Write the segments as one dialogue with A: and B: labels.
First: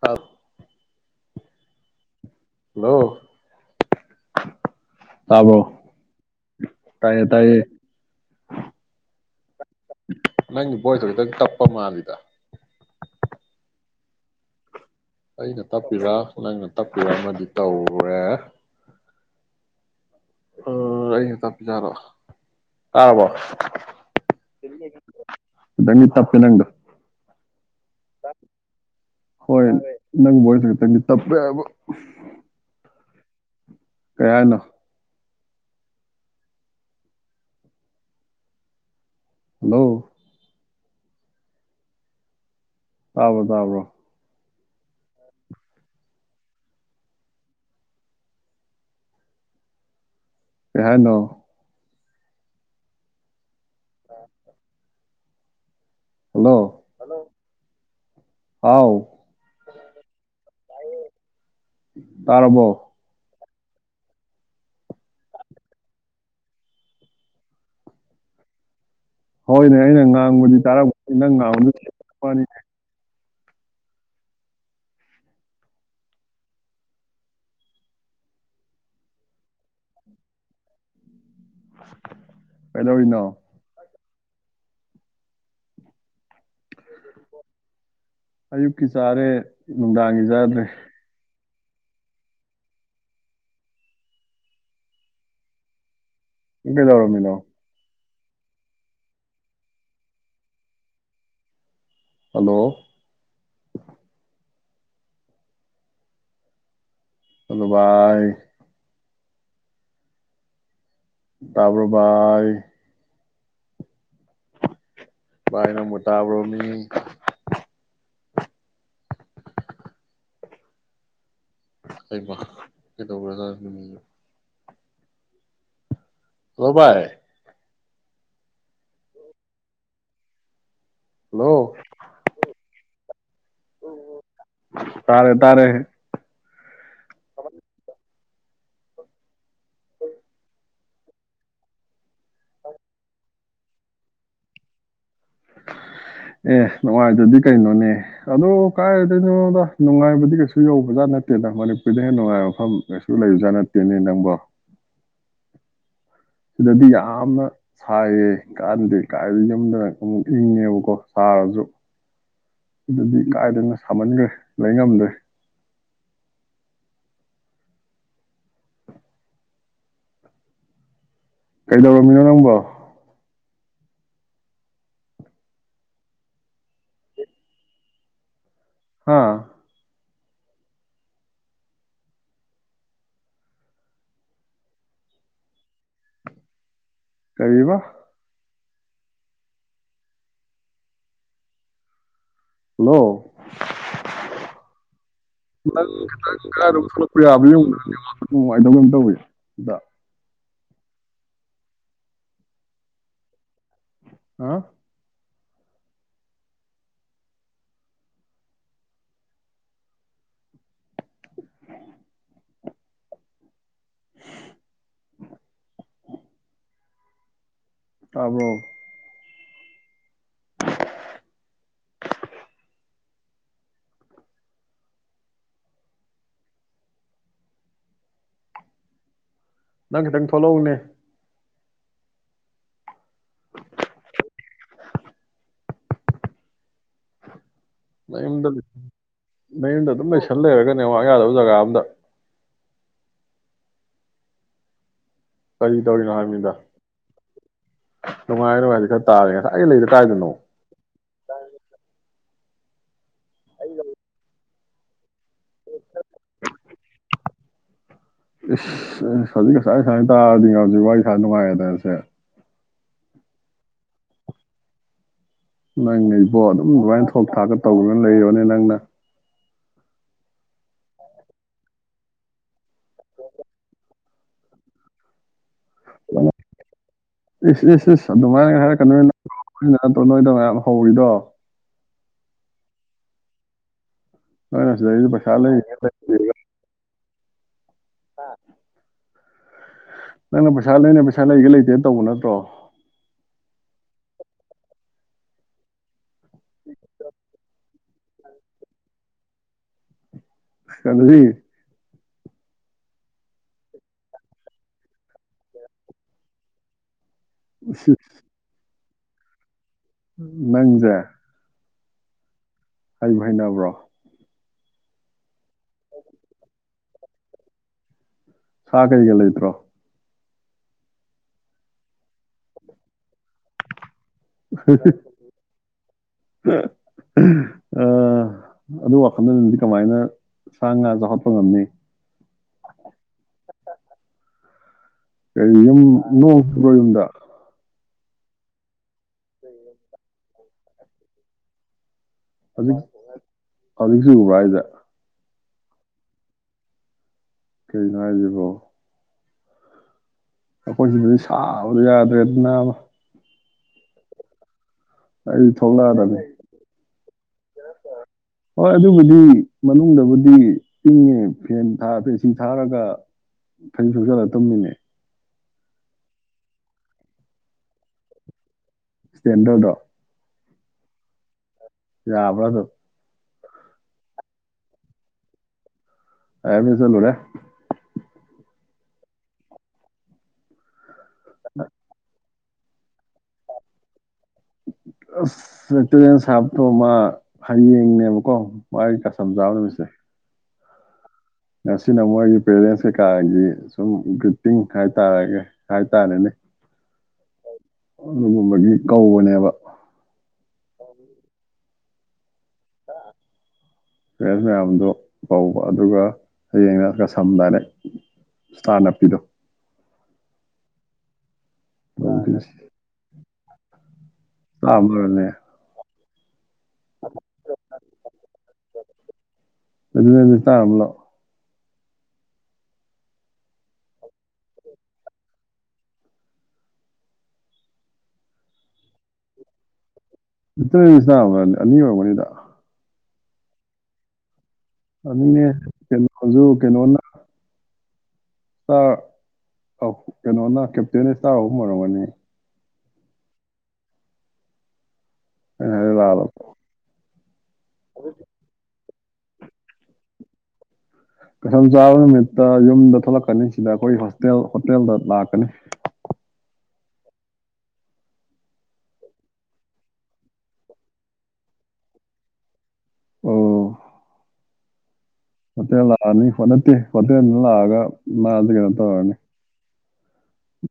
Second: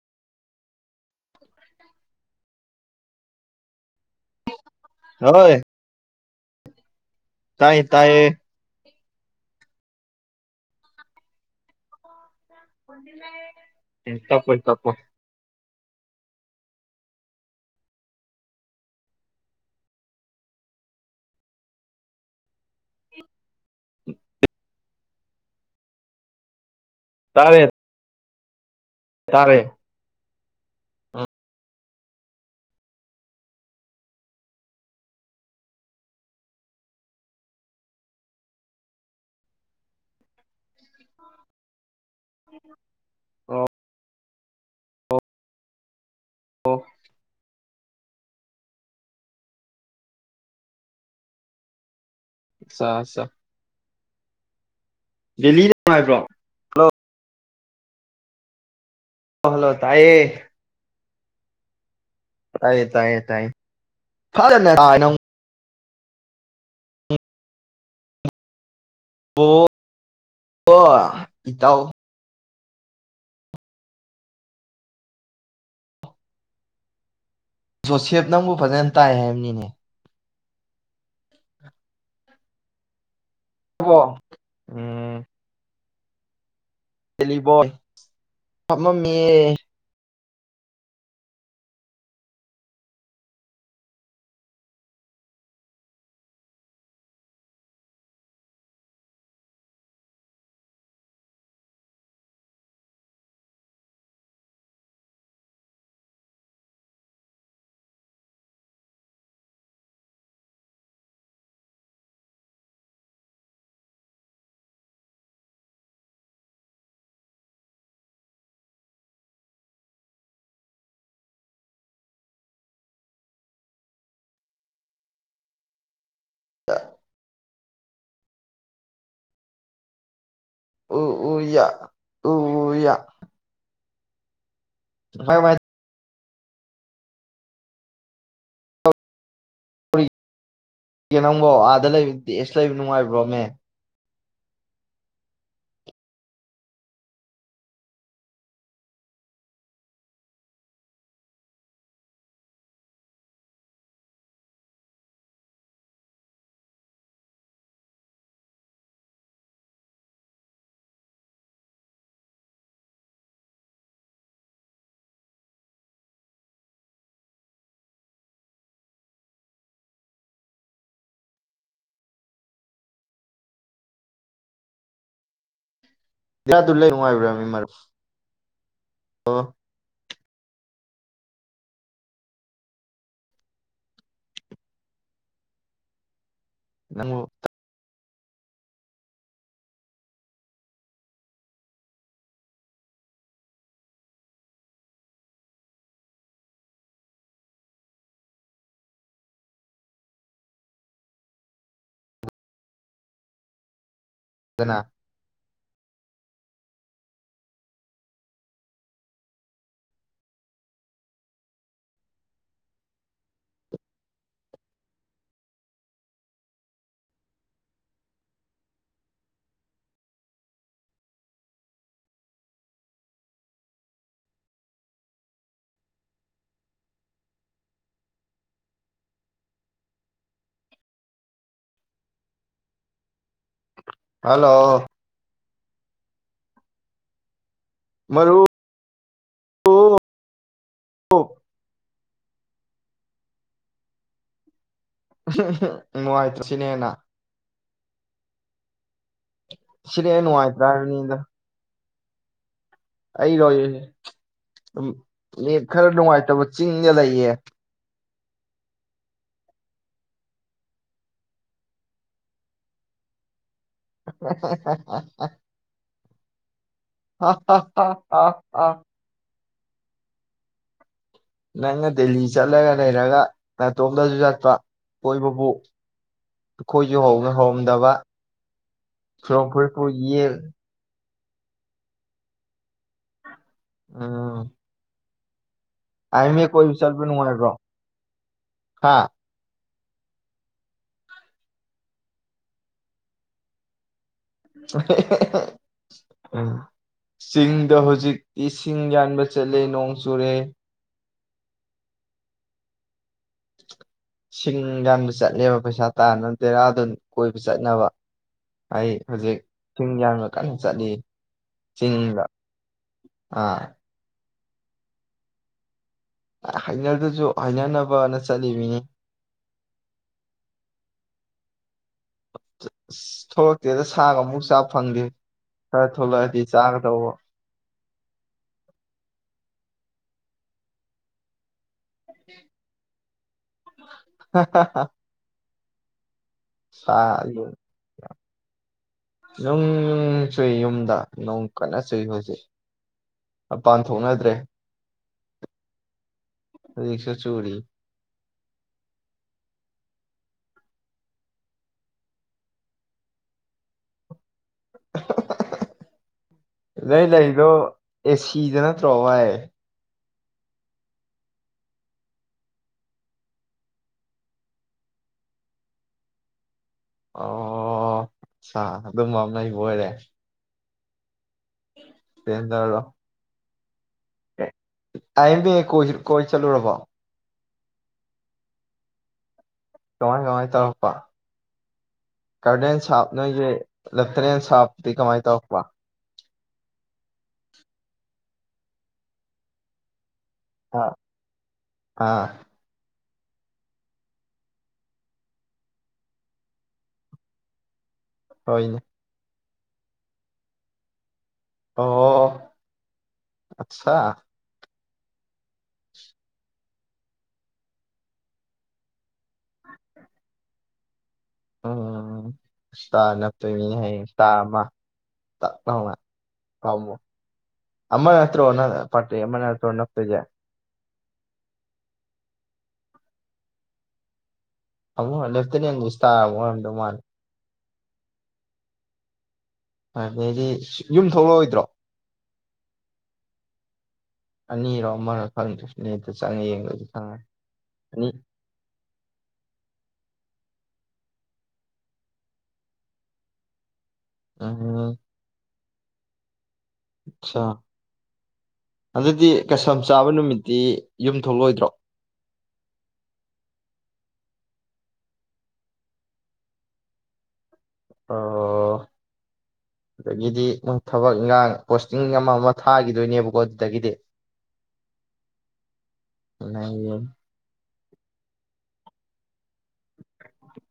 A: ꯍꯥꯎ ꯅ
B: ꯍꯣꯏ
A: ꯇꯥꯕ꯭ꯔꯣ [inaudible]
B: ꯇꯥꯏ ꯇꯥꯏꯌꯦ
A: ꯅꯪ ꯣꯣꯏꯁ ꯍꯗ ꯇꯄ ꯃꯥꯗꯗ
B: ꯇꯄ ꯇꯞ
A: ꯅꯪꯅ ꯇꯥꯛꯄꯤꯔꯥ ꯅꯪꯅ ꯇꯥꯛꯄꯤꯔ ꯑꯃꯗꯤ ꯇꯧꯔꯦ ꯎꯝ ꯑꯩꯅ ꯇꯄꯤ ꯆꯔꯣ ꯑꯥꯕꯣ
B: [inaudible]
A: ꯪꯗꯒꯤ ꯇꯄꯤ ꯅꯒ
B: ꯇꯥꯔꯦ
A: ꯑ
B: ꯇꯥꯔꯦ
A: ꯍꯣꯏ ꯅꯪ ꯑꯣꯏꯣꯗꯤ
B: ꯎꯝ
A: ꯇꯄꯦꯕ ꯀꯌꯥꯅ ꯍꯜꯂꯣ ꯇꯥꯕꯔꯣ
B: ꯑꯣ
A: ꯇꯕꯔꯣ
B: ꯑꯣ
A: ꯀꯅꯣ
B: ꯁꯥꯁ
A: ꯑ
B: ꯗꯂꯤꯗ ꯉꯥꯏꯕ꯭ꯔꯣ ꯍꯜꯂꯣ
A: ꯑꯥꯎ
B: ꯍ ꯍꯜꯂꯣ ꯇꯥꯏꯌꯦ
A: ꯇꯥꯔꯕꯣ
B: ꯇꯥꯏꯌꯦ ꯇꯥꯏꯌꯦ ꯇꯥꯏꯌꯦ ꯐꯅ
A: ꯍꯣꯏꯅꯦ ꯑꯩꯅ ꯉꯥꯡꯕꯗꯤ ꯇꯥꯔꯛꯄ ꯅꯪ ꯉꯥꯡꯕꯗꯨ
B: ꯏꯇꯥꯎ ꯖꯣꯁꯦꯞ ꯅꯪꯕꯨ ꯐꯖꯅ ꯇꯥꯏ ꯍꯥꯏꯕꯅꯤꯅꯦ
A: ꯀꯩꯂ ꯑꯣꯏꯅꯣ
B: ꯣ ꯎꯝ ꯗꯦꯜꯂꯤꯕꯣꯏ ꯍꯥꯝꯃꯝꯃꯤ
A: ꯌꯥꯗ꯭ꯔꯦ ꯕꯤꯗꯧꯔꯣꯝꯃꯤꯗꯣ ꯍꯂꯣ ꯍꯜꯂꯣ ꯕꯥꯏ ꯇꯄ ꯚꯥꯏ ꯥꯏ ꯅ ꯃꯣꯇꯥꯕꯔꯣꯅꯤ ꯀꯃ ꯀꯇ ꯣꯕꯥꯥꯏ
B: ꯎꯌꯥ
A: ꯍꯜꯂꯣ
B: ꯎꯌꯥ
A: ꯇꯥꯔꯦ
B: ꯀꯃꯥꯏ ꯀꯃꯥꯏ
A: ꯇꯥꯔꯦ ꯊ
B: ꯅꯪꯗ‌ꯣ ꯑꯥꯗ ꯂꯩꯕ ꯗ‌ꯦꯁꯇ ꯂꯩꯕ ꯅꯨꯡꯉꯥꯏꯕ꯭ꯔꯣꯃꯦ
A: ꯑꯦ ꯅꯨꯡꯉꯥꯏꯇꯔꯗꯤ ꯀꯩꯅꯣꯅꯦ ꯑꯗꯨ ꯀꯔꯥꯏꯗꯩꯅꯣꯗ ꯅꯨꯡꯉꯥꯏꯕꯗꯤ ꯀꯩꯁꯨ ꯌꯧꯕꯖꯥꯠ ꯅꯠꯇꯦꯗ ꯃꯅꯤꯄꯨꯔꯗ ꯍꯦꯟꯅ ꯅꯨꯡꯉꯥꯏꯕ ꯃꯐꯝ ꯀꯩꯁꯨ ꯂꯩꯕꯖꯥꯠ ꯅꯠꯇꯦꯅꯦ ꯅꯪꯕ‌ꯣ ꯁꯤꯗꯗꯤ ꯌꯥꯝꯅ ꯁꯥꯏꯌꯦ ꯀꯥꯟꯅꯗꯦ ꯀꯥꯏꯗ ꯌꯨꯝꯗꯅ ꯑꯃꯨꯛ ꯏꯪꯉꯦꯕꯀꯣ ꯁꯥꯔꯁꯨ ꯁꯤꯗꯗꯤ ꯀꯥꯏꯗꯒꯤ ꯁꯥꯃꯟꯈ꯭ꯔꯦ ꯂꯩꯉꯝꯗ꯭ꯔꯦ ꯀꯩꯗꯧꯔꯝꯃꯤꯅꯣ ꯅꯪꯕꯣ
B: ꯌꯥ ꯑꯗꯨꯨ ꯂꯩꯅꯨꯡꯉꯥꯏꯕꯔꯃ‌ꯦ
A: ꯍꯥꯥ
B: ꯅꯪꯕꯨ
A: ꯀꯔꯤꯕ ꯍꯜꯂꯣ ꯅꯪ ꯈꯤꯇꯪ ꯀꯗꯥꯏꯗ ꯊꯣꯛꯂꯛꯄ ꯌꯥꯗ‌ꯦꯏꯅ‌ꯣ ꯅꯨꯡꯉꯥꯏꯅ ꯇꯧ ꯀꯝ ꯇꯧꯋꯤꯗ ꯍꯥ
B: ꯆꯅ
A: ꯇꯥꯕ꯭ꯔ‌ꯣ? ꯅꯪ ꯈꯤꯇꯪ ꯊꯣꯛꯂꯛꯎꯅꯦ
B: ꯍꯜꯂꯧ ꯃꯔꯨꯞ
A: ꯅꯌꯨꯝꯗ ꯅꯌꯨꯝꯗ ꯑꯗꯨꯝ ꯂꯩꯁꯟ ꯂꯩꯔꯒ ꯅ‌ꯦꯠꯋꯥꯔꯛ ꯌꯥꯗꯕ ꯖꯒꯥ ꯑꯝꯗ
B: [unintelligible] ꯅꯨꯉꯥꯏꯇ꯭ꯔ ꯁꯤꯅ ꯍ‌ꯦꯟꯅ?
A: ꯅꯨꯡꯉꯥꯏ ꯅꯨꯡꯉꯥꯏꯔꯤ ꯈꯠ ꯇꯥꯔꯦ ꯉꯁꯥꯏ ꯂꯩꯁ‌ꯦ
B: ꯁꯤꯅ ꯍꯦꯟꯅ
A: ꯀꯥꯏꯗꯅꯣ? [unintelligible]
B: ꯅꯨꯡꯉꯥꯏꯇ꯭ꯔꯥ ꯑꯩ ꯂ‌ꯣꯏꯔꯦ ꯗꯨꯝ ꯅ‌ꯦꯠ ꯈꯔꯥ ꯅꯨꯡꯉꯥꯏꯇꯕ ꯆꯤꯡꯗ ꯂꯩꯌꯦ
A: ꯏꯁ ꯍꯧꯖꯤꯛ ꯉꯁꯥꯏ ꯁꯨꯃꯥꯏꯅ ꯇꯥꯔꯗꯤ ꯍꯧꯖꯤꯛ ꯋꯥꯔꯤ ꯁꯥꯥ ꯅꯨꯡꯉꯥꯏꯔꯦꯗꯅ ꯁꯦ
B: [unintelligible]
A: ꯅꯪꯅ ꯏꯕ‌ꯣ ꯑꯗꯨꯝ ꯑꯗꯨꯃꯥꯏꯅ ꯊ‌ꯣꯛ ꯊꯥꯛꯅ ꯇꯧꯗꯨꯅ ꯂꯩꯔꯣꯅꯦ ꯅꯪꯅ
B: ꯅꯪꯅ ꯗꯦꯜꯍꯤ ꯆꯠꯂꯒ ꯂꯩꯔꯒ ꯅꯥꯇꯣꯝꯗꯁꯨ ꯆꯠꯄ ꯀꯣꯏꯕꯕꯨ
A: [unintelligible]
B: ꯑꯩꯈꯣꯏꯁꯨ ꯍꯧꯅ
A: ꯏꯁ ꯏꯁ
B: ꯍꯧꯔꯝꯗꯕ
A: ꯏꯁ ꯑꯗꯨꯃꯥꯏꯅꯒ ꯍꯥꯏꯔꯛꯀꯅꯨ ꯍꯦ [unintelligible]
B: ꯁꯣꯔꯣꯛꯐꯨꯔꯤꯠꯄꯨ
A: ꯅꯠꯇ꯭ꯔ‌ꯣ ꯅꯣꯏꯗ
B: ꯌꯦꯜ
A: ꯃꯌꯥꯝ ꯍꯧꯔꯤꯗꯣ? ꯅꯣꯏꯅ ꯁꯤꯗꯒꯤ ꯄꯩ [unintelligible]
B: ꯑꯏ ꯑꯝ ꯑꯦ ꯀꯣꯏꯕ ꯆꯠꯄ ꯅꯨꯉꯥꯏꯕ꯭ꯔꯣ? ꯍꯥꯥ
A: ꯅꯪꯅ ꯄꯩꯁꯥ ꯅꯪꯅ ꯄꯩꯁꯥ ꯂꯩꯒꯦ ꯂꯩꯇꯦ ꯇꯧꯕ ꯅꯠꯇ꯭ꯔꯣ?
B: [unintelligible] ꯎꯝ ꯆꯤꯡꯗ ꯍꯧꯖꯤꯛ ꯏꯁꯤꯡ ꯌꯥꯟꯕ ꯆꯠꯂꯦ ꯅꯣꯡꯁ ꯆꯨꯔꯦ
A: ꯀꯔꯤ
B: ꯁꯤꯡ ꯌꯥꯟꯕ ꯆꯠꯂꯦꯕ ꯄꯩꯁꯥ ꯇꯥꯟꯕ ꯗ‌ꯦꯔꯥꯗꯨꯟ ꯀꯣꯏꯕ ꯆꯠꯅꯕ ꯑꯩ ꯍꯧꯖꯤꯛ ꯁꯤꯡ ꯌꯥꯟꯕ ꯀꯟꯅ ꯆꯠꯂꯤ꯫
A: ꯅꯪꯁꯦ
B: ꯆꯤꯡꯗ
A: ꯍꯩꯕꯨ
B: ꯑꯥ
A: ꯍꯩꯅꯕ꯭ꯔꯣ?
B: ꯍꯩꯅꯗꯁꯨ ꯍꯩꯅꯅꯕ ꯅ
A: ꯁꯥꯀꯩꯒ ꯂꯩꯇ꯭ꯔꯣ?
B: ꯑꯁ ꯊꯣꯛꯂꯛꯇꯦꯗꯥ꯫
A: [unintelligible]
B: ꯊꯣꯛꯂꯛꯑꯗꯤ ꯆꯥꯒꯗꯧꯕ
A: ꯑꯥ ꯑꯗꯨ ꯋꯥꯈꯜꯗꯗꯤ ꯀꯃꯥꯏꯅ ꯁꯥ ꯉꯥ ꯖꯨ ꯍꯞꯄꯥ ꯉꯝꯅꯤ꯫
B: [inaudible] ꯍꯥ ꯍꯥ ꯍꯥ
A: [unintelligible] ꯅꯣꯡ ꯆꯨꯕꯔꯣ ꯌꯨꯝꯗ?
B: ꯅꯨꯡ ꯅꯨꯡ ꯆꯨꯏ ꯌꯨꯝꯗ ꯅꯣꯡ ꯀꯟꯅ ꯐꯆꯩ- ꯐꯆꯩ
A: ꯍꯧꯖꯤꯛ
B: ꯃꯄꯥꯟ
A: ꯍꯧꯖꯤꯛ
B: ꯊꯣꯛꯅꯗ꯭ꯔꯦ
A: ꯆꯨꯕ꯭ꯔꯥ ꯍꯥꯏꯁꯦ
B: ꯍꯨꯖꯤꯛꯁꯨ
A: ꯀꯩꯅꯣ ꯍꯥꯏꯖꯤꯕꯣ? ꯑꯩꯈꯣꯏꯁꯤꯗꯨꯗꯤ ꯁꯕꯗꯤ ꯌꯥꯗ꯭ꯔꯦꯗꯅ ꯅꯥꯕꯥ ꯫ ꯑꯩ ꯊꯣꯛꯂꯗꯧꯅꯤ꯫
B: ꯂꯩ- ꯂꯩ꯫ ꯗꯣ ꯑꯦꯁꯤꯗꯅ
A: ꯑꯗꯨꯕꯨꯗꯤ
B: ꯚꯥꯏ꯫
A: ꯃꯅꯨꯡꯗꯕꯨꯗꯤ ꯏꯪꯉꯦ ꯐꯦꯟ ꯊꯥ ꯑ ꯁꯤ ꯊꯥꯔꯒ ꯐꯩꯖꯨꯞ ꯁꯨꯞꯆꯜꯂ ꯇꯨꯝꯃꯤꯅꯦ꯫
B: ꯑꯣ꯫ ꯁꯥ ꯑꯗꯨꯝ ꯃꯝꯅ
A: ꯏꯁꯇꯦꯟꯗꯔꯗꯣ
B: ꯂꯩꯕꯣꯏꯔꯦ꯫
A: ꯌꯥꯕ꯭ꯔꯗꯨꯝ?
B: ꯁꯄ꯭ꯂꯦꯟꯗꯔꯗꯣ [unintelligible]
A: [unintelligible]
B: ꯀꯃꯥꯏ- ꯀꯃꯥꯏ ꯇꯧꯔꯛꯄꯥ?
A: [inaudible]
B: ꯀꯔꯗꯦꯟꯁꯞꯅ ꯔꯦꯟꯁꯞꯗꯤ ꯀꯃꯥꯏ ꯇꯧꯕ
A: ꯑꯣ ꯃꯥ ꯍꯌꯦꯡꯅꯦꯕꯀꯣ ꯃꯥꯒꯤ ꯀꯁꯝ ꯆꯥꯕ ꯅꯨꯃꯤꯠꯁꯦ꯫
B: ꯍꯥ?
A: ꯉꯁꯤ ꯃꯣꯏꯒꯤ ꯄꯦꯔꯦꯟꯁ ꯀꯥꯒꯤ ꯁꯨꯝ ꯒ꯭ꯔꯤꯇꯤꯡ ꯍꯥꯏꯇꯥꯔꯒ ꯍꯥꯏꯇꯥꯔꯦꯅꯦ꯫ ꯑꯗꯨꯒꯨꯝꯕꯒꯤ
B: ꯍꯣꯏꯅꯦ
A: ꯀꯧꯕꯅꯦꯕ꯫
B: ꯑꯣ꯫ ꯑꯠꯁꯥ
A: ꯐꯦꯁꯃꯦꯌꯥꯝꯗꯣ ꯀꯧꯕ ꯑꯗꯨꯒ ꯍꯌꯦꯡꯅ ꯀꯁꯝ ꯗꯥꯏꯔꯦꯛ ꯏꯁꯇꯥꯔ ꯅꯞꯄꯤꯗꯣ꯫
B: ꯎꯝ
A: ꯏꯁꯇꯥꯔ
B: ꯁꯅ ꯇ ꯍꯥꯏꯌꯦ ꯇꯥꯃ
A: ꯑꯃꯔꯅꯦ
B: ꯑ ꯀꯃ ꯑꯃꯅ ꯅꯠꯇ꯭ꯔꯣꯅ ꯐꯥꯇ ꯑꯃꯅ ꯅꯠꯇ꯭ꯔꯣ ꯅꯛꯇꯖꯦ
A: ꯂꯦꯇꯤꯅꯦꯟ ꯏꯁꯇꯥꯔ ꯑꯃ ꯂꯥꯛꯑꯣ
B: ꯑꯃꯛ ꯂꯦꯞꯇꯅꯦꯦꯟ ꯁꯇꯥ ꯑꯃꯣꯗꯧ ꯃꯥꯅꯤ ꯑꯗꯩꯗꯤ ꯌꯨꯝ
A: ꯏꯠꯇꯅꯁ
B: ꯊꯣꯛꯂꯛꯑꯣꯏꯗ꯭ꯔꯣ
A: ꯑꯅꯤ ꯑꯣꯏꯒꯅꯤꯗ
B: ꯑꯅꯤꯔꯣ ꯑꯃꯔꯣ
A: ꯑꯅꯤꯅꯦ
B: ꯐꯪꯗ꯭ꯔꯦꯅꯦꯇ
A: ꯀꯩꯅꯣꯁꯨ
B: ꯆꯪꯉꯦ ꯌꯦꯡꯕꯁꯨ
A: ꯀꯩꯅꯣꯅ
B: ꯈꯪꯉꯦ ꯑ
A: ꯏꯁꯇꯥꯔ ꯀꯩꯅꯣꯅ ꯀꯦꯞꯇꯦꯟ ꯏꯁꯇꯥꯔ ꯑꯍꯨꯝ ꯑꯣꯏꯔꯝꯒꯅꯤ
B: ꯑ
A: ꯑ ꯂꯕ
B: ꯑꯆꯥ ꯑꯗꯨꯗꯤ ꯀꯩꯁꯝ ꯆꯥꯕ ꯅꯨꯃꯤꯠꯇꯤ ꯌꯨꯝ
A: ꯀꯩꯁꯝ
B: ꯊꯣꯛꯂꯛꯑꯣꯏꯗ꯭ꯔꯣ
A: ꯆꯥꯕ ꯅꯨꯃꯤꯠꯇ ꯌꯨꯝꯗ ꯊꯣꯛꯂꯛꯀꯅꯤ ꯁꯤꯗ ꯑꯩꯈꯣꯏ ꯍ ꯍꯣꯇꯦꯜ ꯍꯣꯇꯦꯜꯗ ꯂꯥꯛꯀꯅꯤ
B: ꯑꯣ ꯑꯗꯒꯤꯗꯤ ꯃꯣꯏ ꯊꯕꯛ ꯏꯈꯥꯡ ꯄꯣꯁꯇꯤꯡ ꯑꯃ ꯑꯃ ꯊꯥꯈꯤꯗꯣꯏꯅꯦꯕꯀꯣ ꯑꯗꯨꯗꯒꯤꯗꯤ
A: ꯐꯠꯇꯦ ꯂꯥꯛꯑꯅꯤ ꯐꯗꯠꯇꯦ
B: ꯍꯌꯦꯡ
A: ꯐꯠꯇꯅ ꯂꯥꯛꯑꯒ ꯃꯥ ꯑꯗꯨ ꯀ ꯇꯣꯏ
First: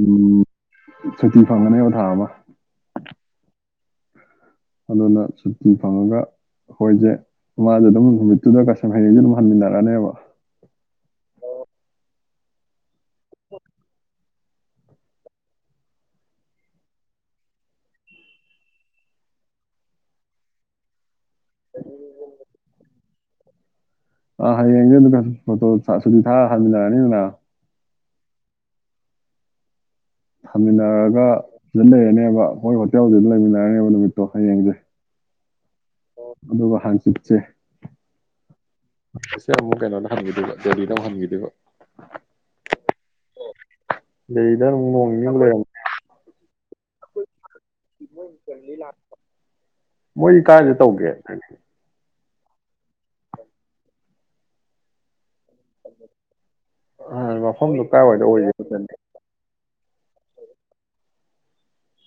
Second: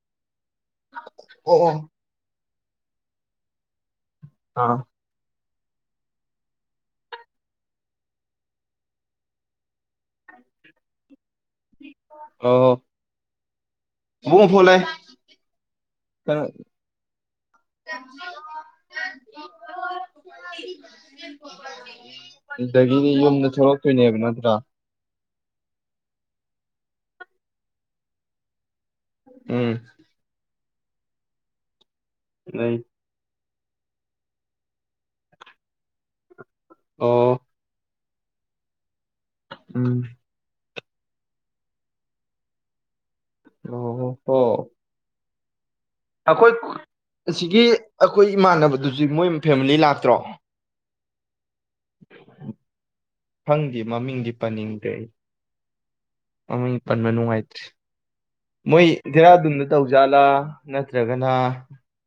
A: ꯎꯝ ꯁꯨꯇꯤ
B: ꯑꯣ ꯑꯣ
A: ꯐꯪꯒꯅꯦꯕ ꯊꯥ ꯑꯃ [unintelligible]
B: ꯑꯥ
A: ꯍꯜꯂꯣꯅ ꯐꯤ ꯐꯪꯉꯒ ꯑꯩꯈꯣꯏꯁꯦ ꯃꯥꯁꯦ ꯑꯗꯨꯝ ꯅꯨꯃꯤꯠꯇꯨꯗ ꯀꯁꯪ ꯍꯌꯦꯡꯁ ꯑꯗꯨꯝ ꯍꯟꯃꯤꯟꯅꯔꯛꯅꯦꯕ
B: ꯑꯣ ꯃꯨꯡ ꯐꯣ ꯂꯩ ꯑꯗꯒꯤꯗꯤ ꯌꯨꯝꯗ ꯊꯣꯛꯛ
A: ꯑ ꯍ ꯌꯦ ꯇ ꯀ ꯐꯣꯇꯣ ꯊꯥ ꯍ ꯂꯅꯤ ꯂꯅ
B: ꯎꯝ
A: ꯊꯝꯃꯤꯟꯅꯔꯒ ꯁꯤꯗ ꯂꯩꯔꯅꯦꯕ
B: ꯂꯩ
A: ꯍꯣꯏ ꯍꯣꯇꯦꯜꯗꯨꯅ ꯂꯩꯕꯅꯤ ꯇꯕ ꯅꯨꯃꯤꯠꯇꯣ ꯍꯌꯦꯡꯁꯦ ꯑꯣ ꯑꯗꯨꯒ
B: ꯑꯣ
A: ꯍꯥꯡꯆꯤꯠꯁꯦ [unintelligible] ꯄꯁꯦ ꯑꯃꯛ
B: ꯎꯝ
A: ꯀꯩꯅꯅ ꯁꯪꯕꯤꯗꯨꯦ ꯗꯤ ꯇꯧꯍꯟꯈꯤꯗꯕ
B: ꯑꯣ ꯍꯣ
A: ꯅꯡ ꯂꯩꯔꯝꯃꯨ
B: ꯑꯩꯈꯣꯏ ꯑꯁꯤꯒꯤ ꯑꯩꯈꯣꯏ ꯏꯃꯥꯟꯅꯕꯗꯨꯁꯨ ꯃꯣꯏ ꯐꯦꯃꯤꯂꯤ ꯂꯥꯛꯇ꯭ꯔꯣ
A: ꯃꯣꯏꯗꯤ ꯀꯥꯏꯗ ꯇꯧꯒꯦ ꯈꯪꯗꯦ
B: ꯐꯪꯗꯤ ꯃꯃꯤꯡꯗꯤ ꯄꯟꯅꯤꯡꯗꯔꯦ ꯃꯃꯤꯡ ꯄꯟꯕ ꯅꯨꯡꯉꯥꯏꯇ꯭ꯔꯦ
A: ꯃꯐꯝꯗꯣ ꯀꯥꯏꯋꯥꯏꯗ ꯑꯣꯏꯒꯦ
B: ꯃꯣꯏ ꯗꯦꯔꯥꯗꯨꯟꯗ ꯇꯧꯖꯥꯂꯥ ꯅꯠꯇ꯭ꯔꯒꯅ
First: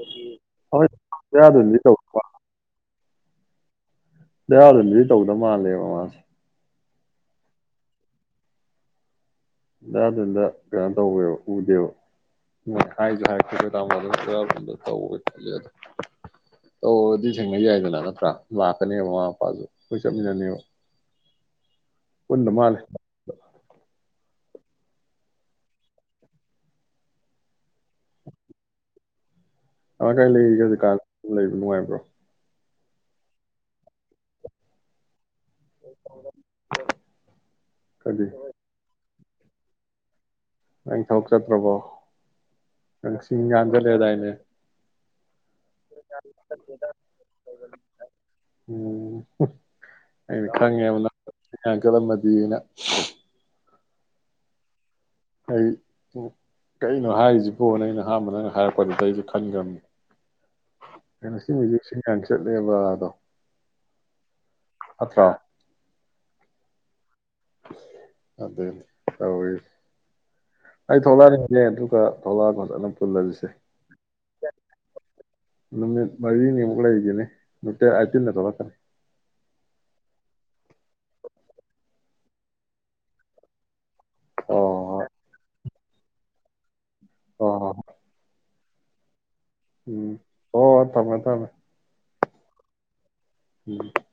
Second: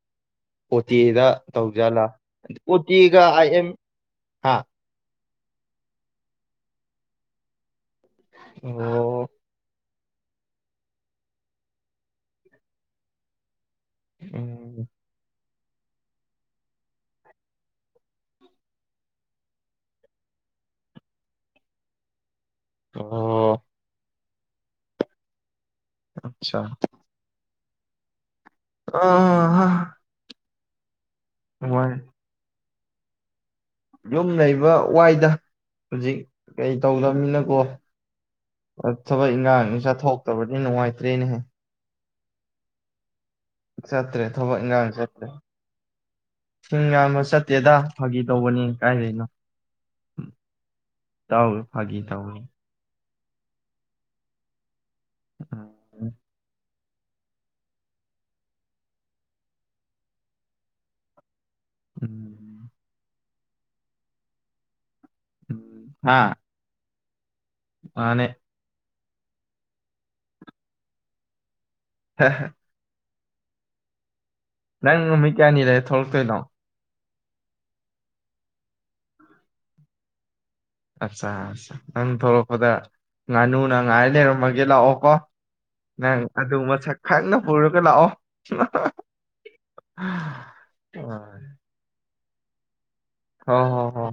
A: [inaudible]
B: ꯑꯣ ꯇꯤ ꯑꯥ ꯗꯥ
A: ꯇꯧ
B: ꯇꯧꯖꯥꯠꯂꯥ ꯇ ꯑꯥ ꯒꯥ ꯑꯥꯏ ꯑꯃ
A: ꯕꯦꯔꯥꯅꯤꯗꯨꯗꯤ ꯇꯧꯗ ꯃꯥꯜꯂꯦꯕ ꯃꯥꯁꯦ
B: ꯑꯣ
A: ꯑꯗꯨꯗ ꯀꯩꯅꯣ ꯇꯧꯕꯤꯌꯣ ꯎꯗꯦ ꯍꯥꯏꯁꯨ ꯍꯥꯏ ꯀꯔꯝꯀꯟꯗ
B: ꯎꯝ
A: ꯇꯧꯕ ꯇꯜꯂꯦ ꯑꯣꯗꯤ ꯁꯦꯡꯅ ꯌꯥꯏꯗꯅ ꯅꯠꯇ꯭ꯔꯥ ꯂꯥꯛꯀꯅꯦꯕ ꯃꯃꯥ ꯃꯄꯥꯁꯨ ꯑꯗꯨꯒꯥ ꯆꯠꯃꯤꯟꯅꯅꯤꯕ ꯄꯨꯃꯅ ꯅꯥꯜꯂꯦ
B: ꯑꯣ ꯑꯆꯥ ꯑꯣ
A: [unintelligible] ꯂꯩꯕ ꯅꯨꯡꯉꯥꯏꯕ꯭ꯔꯣ
B: ꯅꯨꯡꯉꯥꯏ ꯌꯨꯝ ꯂꯩꯕ ꯋꯥꯏꯗ ꯍꯧꯖꯤꯛ ꯀꯩ ꯇꯧꯗꯅꯤꯅꯀꯣ
A: ꯀꯔꯤ
B: ꯊꯕꯛ ꯏꯪꯈꯥꯡ ꯑꯃ ꯆꯠꯊꯣꯛ
A: ꯅꯪ ꯊꯕꯛ ꯆꯠꯇꯔꯥꯕꯣ ꯅꯁ
B: ꯆꯠꯇ꯭ꯔꯦ ꯊꯕꯛ ꯏꯟꯈꯥꯡ ꯆꯠꯇ꯭ꯔꯦ ꯁꯤꯡꯌꯥꯟꯕ ꯆꯠꯇꯦꯗ ꯐꯥꯒꯤ ꯇꯧꯕꯅꯤ
A: ꯎꯝ
B: ꯀꯥꯏꯗꯩꯅꯣ
A: ꯑꯩꯅ ꯈꯪꯉꯦꯕ ꯅꯪ
B: ꯇꯥꯎ
A: ꯆꯤꯡ ꯌꯥꯝ
B: ꯐꯥꯒꯤ ꯇꯧꯅꯤ
A: ꯆꯠꯂꯝꯃꯗꯤꯅ ꯍꯣꯏ
B: ꯎꯝ
A: ꯎꯃ ꯀꯩꯅꯣ ꯍꯥꯏꯔꯤꯁꯤꯕꯣ ꯅꯪꯅ ꯑꯍꯥꯟꯕꯅꯤꯅꯦ ꯍꯥꯏꯔꯛꯄꯗꯨꯗ ꯑꯩꯁ ꯈꯟꯈ꯭ꯔꯕꯅꯤ ꯁꯤ ꯍꯧꯖꯤꯁꯤꯡ ꯌꯥꯝ
B: ꯎꯝ
A: ꯆꯠꯂꯦꯕꯥꯗꯣ ꯑꯆꯥꯥ
B: ꯎꯝ ꯍꯥ ꯃꯥꯅꯦ
A: ꯑꯗꯨꯗ ꯐꯥꯔꯦ ꯑꯩ ꯊꯣꯛꯂꯛꯅꯤ ꯑꯦ ꯑꯗꯨꯒ
B: ꯍꯦ
A: ꯊꯣꯛꯂꯛꯑꯒ ꯑꯗꯨꯝ ꯄꯨꯟꯂꯕꯤꯁꯦ
B: ꯅꯪ ꯅꯨꯃꯤꯠ ꯀꯌꯥꯅꯤ ꯂꯩꯔꯒ ꯊꯣꯛꯂꯇꯣꯏꯅꯣ
A: ꯃꯔꯤꯅꯤꯃꯨꯛ ꯂꯩꯈꯤꯅꯤ ꯗꯦꯠ ꯑꯥꯢꯇꯤꯟꯗ ꯊꯣꯛꯂꯛꯀꯅꯤ
B: ꯑꯆꯥ ꯆꯥ ꯅꯪ ꯊꯣꯛꯂꯛꯄꯗ ꯉꯥꯅꯨꯅ ꯉꯥꯏ ꯂꯩꯔꯝꯃꯒꯦ
A: ꯍꯣꯏ
B: ꯂꯥꯛꯑꯣꯀꯣ ꯅꯪ ꯑꯗꯨ ꯃꯁ ꯈꯪꯅ
A: ꯍꯣꯏ ꯍꯣꯏ
B: ꯄꯨꯔꯒ
A: ꯍꯣꯏ
B: ꯂꯥꯛꯑꯣ
A: ꯍꯣꯏ ꯎꯝ ꯍꯣꯏ ꯍꯣꯏ ꯊꯝꯃꯦ ꯊꯝꯃꯦ
B: ꯍꯣ
A: ꯎꯝ
B: ꯍꯣ ꯍꯣ